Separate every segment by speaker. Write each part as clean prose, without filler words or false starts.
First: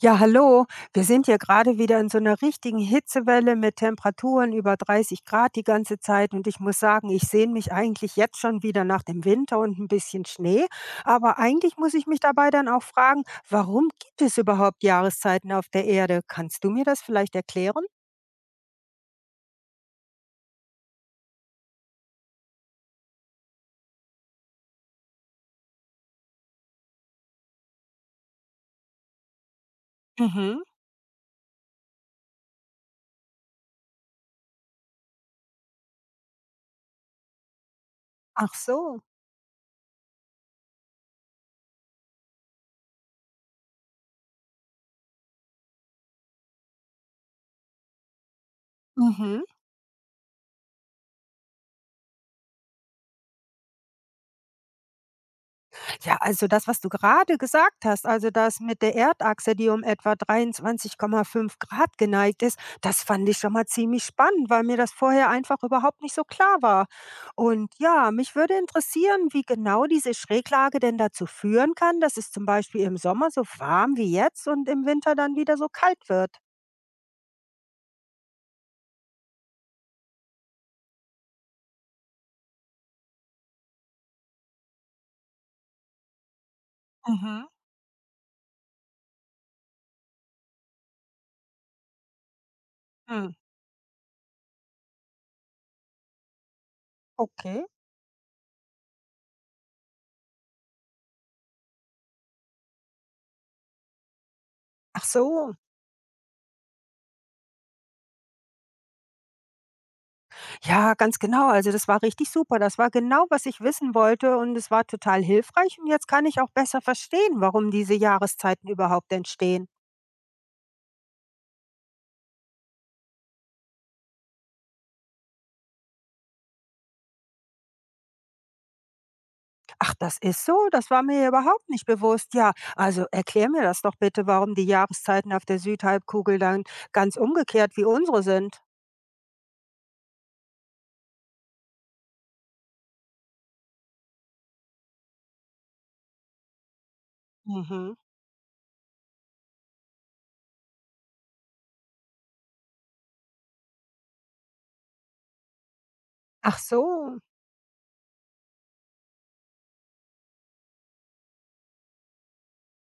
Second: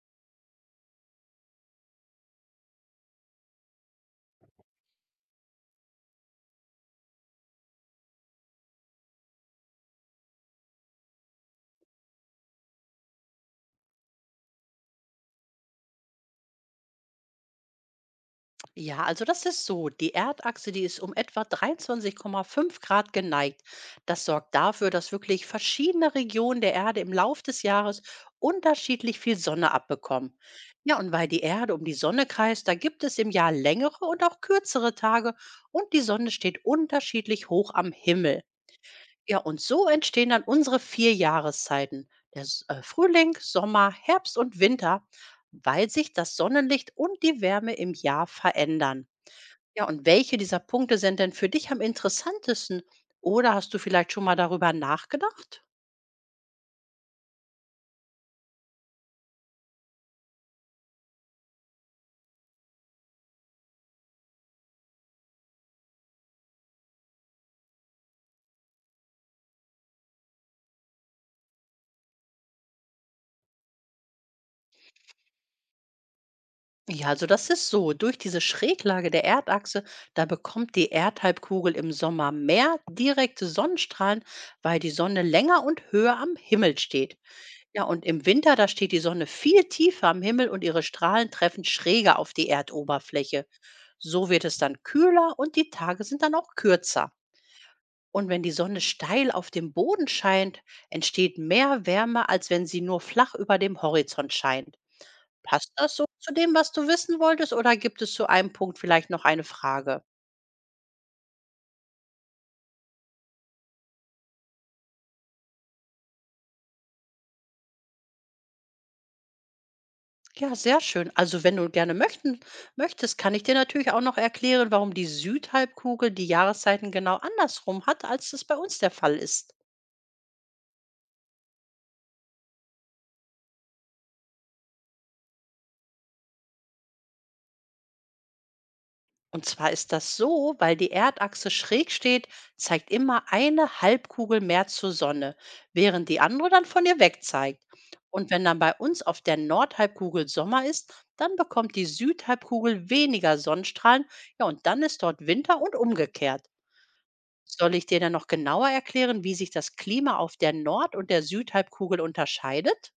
Speaker 1: Ja, hallo. Wir sind hier gerade wieder in so einer richtigen Hitzewelle mit Temperaturen über 30 Grad die ganze Zeit. Und ich muss sagen, ich sehne mich eigentlich jetzt schon wieder nach dem Winter und ein bisschen Schnee. Aber eigentlich muss ich mich dabei dann auch fragen, warum gibt es überhaupt Jahreszeiten auf der Erde? Kannst du mir das vielleicht erklären?
Speaker 2: Ja, also das ist so. Die Erdachse, die ist um etwa 23,5 Grad geneigt. Das sorgt dafür, dass wirklich verschiedene Regionen der Erde im Lauf des Jahres unterschiedlich viel Sonne abbekommen.
Speaker 1: Mhm.
Speaker 2: Ja, und weil die Erde um die Sonne kreist, da gibt es im Jahr längere und auch kürzere Tage und die Sonne steht unterschiedlich hoch am Himmel.
Speaker 1: Ach so.
Speaker 2: Ja, und so entstehen dann unsere vier Jahreszeiten. Frühling, Sommer, Herbst und Winter, weil sich das Sonnenlicht und die Wärme im Jahr verändern.
Speaker 1: Mhm.
Speaker 2: Ja, und welche dieser Punkte sind denn für dich am interessantesten? Oder hast du vielleicht schon mal darüber nachgedacht?
Speaker 1: Ja, also das, was du gerade gesagt hast, also das mit der Erdachse, die um etwa 23,5 Grad geneigt ist, das fand ich schon mal ziemlich spannend, weil mir das vorher einfach überhaupt nicht so klar war. Und ja, mich würde interessieren, wie genau diese Schräglage denn dazu führen kann, dass es zum Beispiel im Sommer so warm wie jetzt und im Winter dann wieder so kalt wird.
Speaker 2: Ja, also das ist so. Durch diese Schräglage der Erdachse, da bekommt die Erdhalbkugel im Sommer mehr direkte Sonnenstrahlen, weil die Sonne länger und höher am Himmel steht.
Speaker 1: Mhm.
Speaker 2: Ja, und im Winter, da steht die Sonne viel tiefer am Himmel und ihre Strahlen treffen schräger auf die
Speaker 1: Hm.
Speaker 2: Erdoberfläche. So wird es dann kühler und die Tage sind dann auch kürzer.
Speaker 1: Okay.
Speaker 2: Und wenn die Sonne steil auf dem Boden scheint, entsteht mehr Wärme, als wenn sie nur flach über dem Horizont scheint.
Speaker 1: Ach so.
Speaker 2: Passt das so zu dem, was du wissen wolltest, oder gibt es zu einem Punkt vielleicht noch eine Frage?
Speaker 1: Ja, ganz genau. Also das war richtig super. Das war genau, was ich wissen wollte, und es war total hilfreich. Und jetzt kann ich auch besser verstehen, warum diese Jahreszeiten überhaupt entstehen.
Speaker 2: Ja, sehr schön. Also wenn du gerne möchtest, kann ich dir natürlich auch noch erklären, warum die Südhalbkugel die Jahreszeiten genau andersrum hat, als das bei uns der Fall ist.
Speaker 1: Ach, das ist so. Das war mir ja überhaupt nicht bewusst. Ja, also erklär mir das doch bitte, warum die Jahreszeiten auf der Südhalbkugel dann ganz umgekehrt wie unsere sind.
Speaker 2: Und zwar ist das so, weil die Erdachse schräg steht, zeigt immer eine Halbkugel mehr zur Sonne, während die andere dann von ihr weg zeigt.
Speaker 1: Mhm.
Speaker 2: Und wenn dann bei uns auf der Nordhalbkugel Sommer ist, dann bekommt die Südhalbkugel weniger Sonnenstrahlen. Ja, und dann ist dort Winter und umgekehrt.
Speaker 1: Ach so.
Speaker 2: Soll ich dir dann noch genauer erklären, wie sich das Klima auf der Nord- und der Südhalbkugel unterscheidet?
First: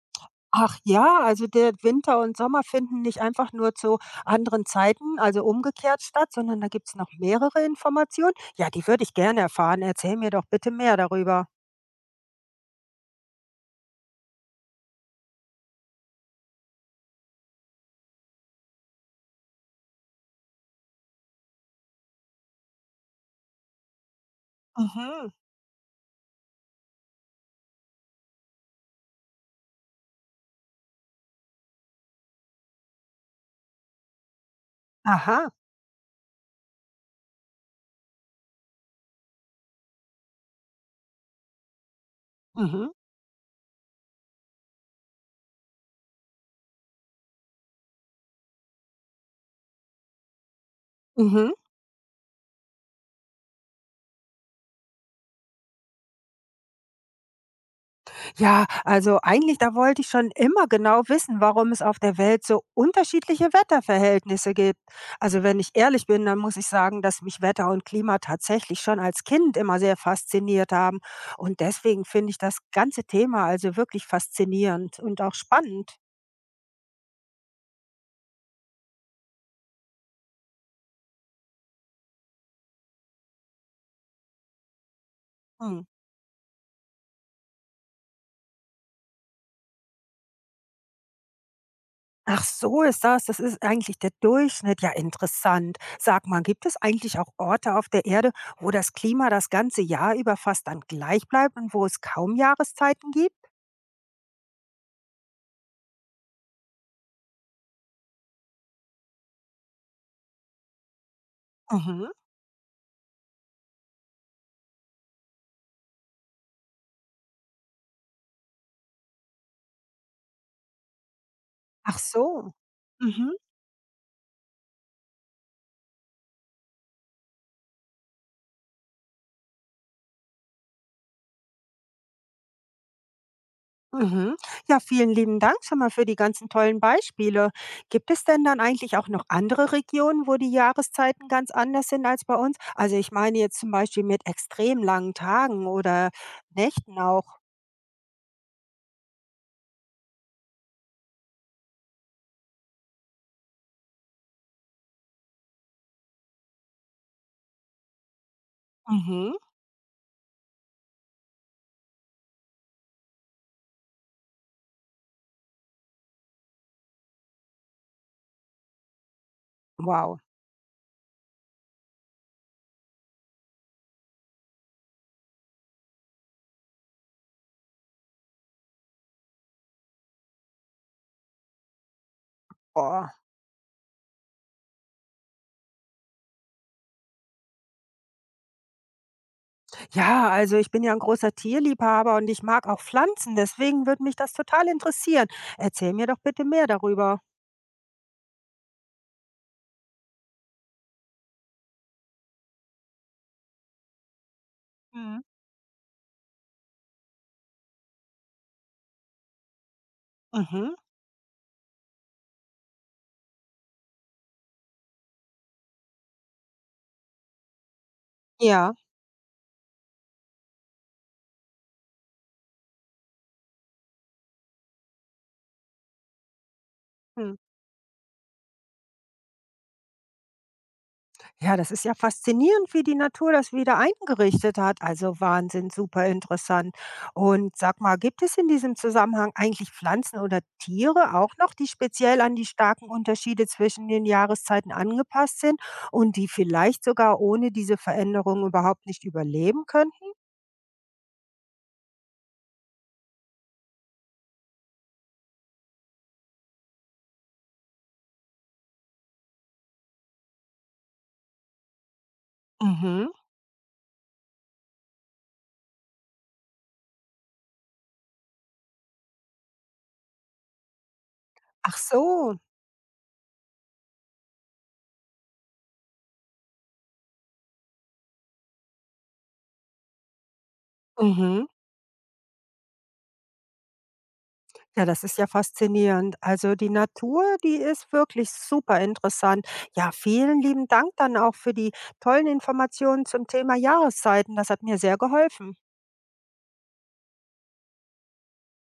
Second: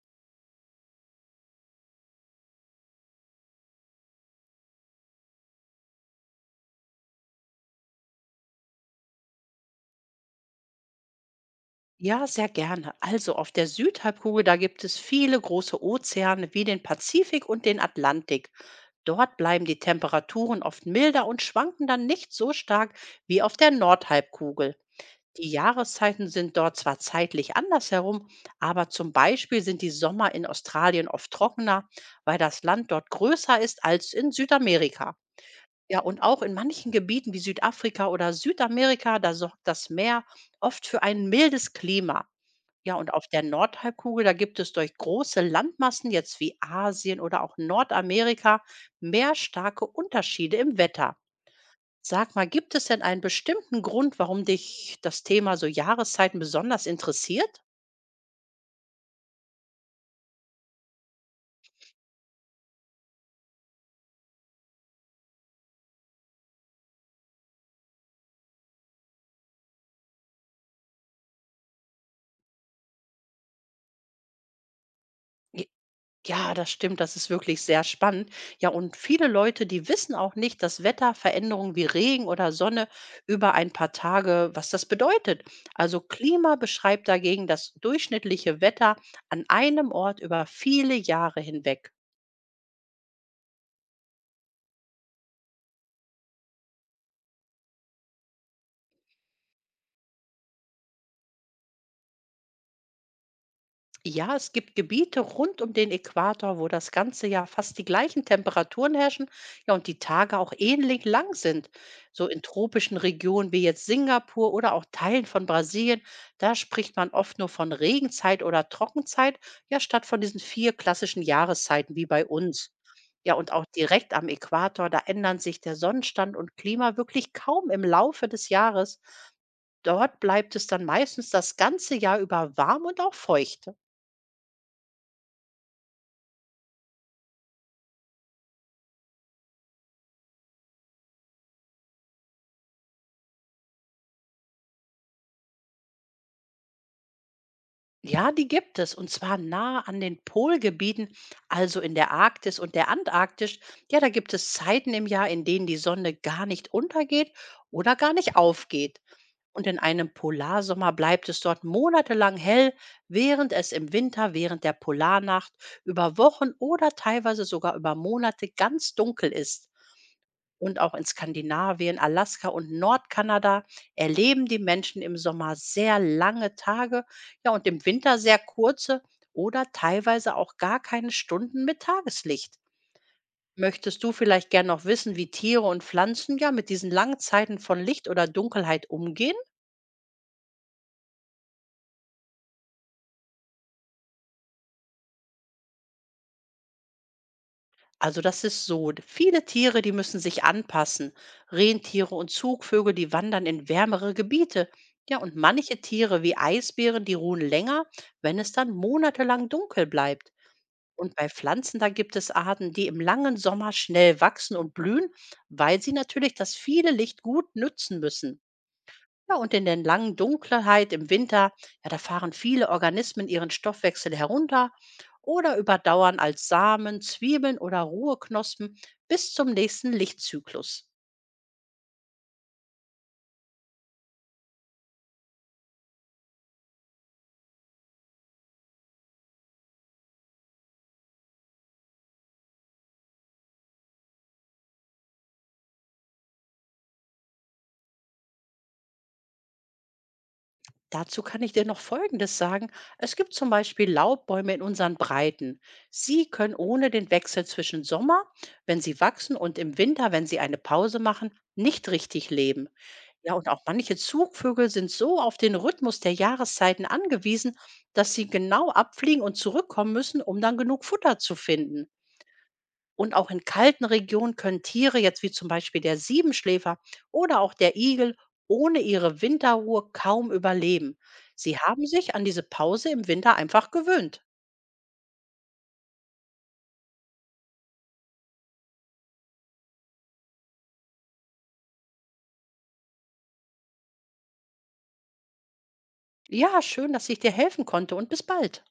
Speaker 1: Ach ja, also der Winter und Sommer finden nicht einfach nur zu anderen Zeiten, also umgekehrt statt, sondern da gibt's noch mehrere Informationen. Ja, die würde ich gerne erfahren. Erzähl mir doch bitte mehr darüber.
Speaker 2: Ja, sehr gerne. Also auf der Südhalbkugel, da gibt es viele große Ozeane wie den Pazifik und den Atlantik. Dort bleiben die Temperaturen oft milder und schwanken dann nicht so stark wie auf der Nordhalbkugel.
Speaker 1: Mhm.
Speaker 2: Die Jahreszeiten sind dort zwar zeitlich anders herum, aber zum Beispiel sind die Sommer in Australien oft trockener, weil das Land dort größer ist als in Südamerika.
Speaker 1: Aha.
Speaker 2: Ja, und auch in manchen Gebieten wie Südafrika oder Südamerika, da sorgt das Meer oft für ein mildes Klima.
Speaker 1: Mhm.
Speaker 2: Ja, und auf der Nordhalbkugel, da gibt es durch große Landmassen, jetzt wie Asien oder auch Nordamerika, mehr starke Unterschiede im Wetter.
Speaker 1: Mhm.
Speaker 2: Sag mal, gibt es denn einen bestimmten Grund, warum dich das Thema so Jahreszeiten besonders interessiert?
Speaker 1: Ja, also eigentlich, da wollte ich schon immer genau wissen, warum es auf der Welt so unterschiedliche Wetterverhältnisse gibt. Also wenn ich ehrlich bin, dann muss ich sagen, dass mich Wetter und Klima tatsächlich schon als Kind immer sehr fasziniert haben. Und deswegen finde ich das ganze Thema also wirklich faszinierend und auch spannend.
Speaker 2: Ja, das stimmt. Das ist wirklich sehr spannend. Ja, und viele Leute, die wissen auch nicht, dass Wetterveränderungen wie Regen oder Sonne über ein paar Tage, was das bedeutet.
Speaker 1: Hm.
Speaker 2: Also Klima beschreibt dagegen das durchschnittliche Wetter an einem Ort über viele Jahre hinweg.
Speaker 1: Ach, so ist das. Das ist eigentlich der Durchschnitt. Ja, interessant. Sag mal, gibt es eigentlich auch Orte auf der Erde, wo das Klima das ganze Jahr über fast dann gleich bleibt und wo es kaum Jahreszeiten gibt?
Speaker 2: Ja, es gibt Gebiete rund um den Äquator, wo das ganze Jahr fast die gleichen Temperaturen herrschen, ja, und die Tage auch ähnlich lang sind.
Speaker 1: Mhm.
Speaker 2: So in tropischen Regionen wie jetzt Singapur oder auch Teilen von Brasilien, da spricht man oft nur von Regenzeit oder Trockenzeit, ja, statt von diesen vier klassischen Jahreszeiten
Speaker 1: Ach
Speaker 2: wie bei
Speaker 1: so.
Speaker 2: uns. Ja,
Speaker 1: Mhm,
Speaker 2: und auch direkt am Äquator, da ändern sich der Sonnenstand und Klima wirklich kaum im Laufe des Jahres. Dort bleibt es dann meistens das ganze Jahr über warm und auch feucht.
Speaker 1: mhm. Ja, vielen lieben Dank schon mal für die ganzen tollen Beispiele. Gibt es denn dann eigentlich auch noch andere Regionen, wo die Jahreszeiten ganz anders sind als bei uns? Also ich meine jetzt zum Beispiel mit extrem langen Tagen oder Nächten auch.
Speaker 2: Ja, die gibt es, und zwar nah an den Polgebieten, also in der Arktis und der Antarktis. Ja, da gibt es Zeiten im Jahr, in denen die Sonne gar nicht untergeht oder gar nicht aufgeht.
Speaker 1: Mhm.
Speaker 2: Und in einem Polarsommer bleibt es dort monatelang hell, während es im Winter während der Polarnacht über Wochen oder teilweise sogar über Monate ganz dunkel ist.
Speaker 1: Wow.
Speaker 2: Und auch in Skandinavien, Alaska und Nordkanada erleben die Menschen im Sommer sehr lange Tage, ja, und im Winter sehr kurze oder teilweise auch gar keine Stunden mit Tageslicht.
Speaker 1: Oh.
Speaker 2: Möchtest du vielleicht gern noch wissen, wie Tiere und Pflanzen ja mit diesen langen Zeiten von Licht oder Dunkelheit umgehen?
Speaker 1: Ja, also ich bin ja ein großer Tierliebhaber und ich mag auch Pflanzen, deswegen würde mich das total interessieren. Erzähl mir doch bitte mehr darüber.
Speaker 2: Also das ist so. Viele Tiere, die müssen sich anpassen. Rentiere und Zugvögel, die wandern in wärmere Gebiete. Ja,
Speaker 1: Mhm.
Speaker 2: und manche Tiere wie Eisbären, die ruhen länger, wenn es dann monatelang dunkel bleibt.
Speaker 1: Mhm.
Speaker 2: Und bei Pflanzen, da gibt es Arten, die im langen Sommer schnell wachsen und blühen, weil sie natürlich das viele Licht gut nützen müssen.
Speaker 1: Ja.
Speaker 2: Ja, und in der langen Dunkelheit im Winter, ja, da fahren viele Organismen ihren Stoffwechsel herunter oder überdauern als Samen,
Speaker 1: Mhm.
Speaker 2: Zwiebeln oder Ruheknospen bis zum nächsten Lichtzyklus.
Speaker 1: Ja, das ist ja faszinierend, wie die Natur das wieder eingerichtet hat. Also Wahnsinn, super interessant. Und sag mal, gibt es in diesem Zusammenhang eigentlich Pflanzen oder Tiere auch noch, die speziell an die starken Unterschiede zwischen den Jahreszeiten angepasst sind und die vielleicht sogar ohne diese Veränderung überhaupt nicht überleben könnten?
Speaker 2: Dazu kann ich dir noch Folgendes sagen. Es gibt zum Beispiel Laubbäume in unseren Breiten. Sie können ohne den Wechsel zwischen Sommer, wenn sie wachsen, und im Winter, wenn sie eine Pause machen, nicht richtig leben.
Speaker 1: Mhm.
Speaker 2: Ja, und auch manche Zugvögel sind so auf den Rhythmus der Jahreszeiten angewiesen, dass sie genau abfliegen und zurückkommen müssen, um dann genug Futter zu
Speaker 1: Ach
Speaker 2: finden.
Speaker 1: so.
Speaker 2: Und auch in kalten Regionen können Tiere, jetzt wie zum Beispiel der Siebenschläfer oder auch der Igel, ohne ihre Winterruhe kaum überleben.
Speaker 1: Mhm.
Speaker 2: Sie haben sich an diese Pause im Winter einfach gewöhnt.
Speaker 1: Ja, das ist ja faszinierend. Also die Natur, die ist wirklich super interessant. Ja, vielen lieben Dank dann auch für die tollen Informationen zum Thema Jahreszeiten. Das hat mir sehr geholfen.
Speaker 2: Ja, schön, dass ich dir helfen konnte und bis bald.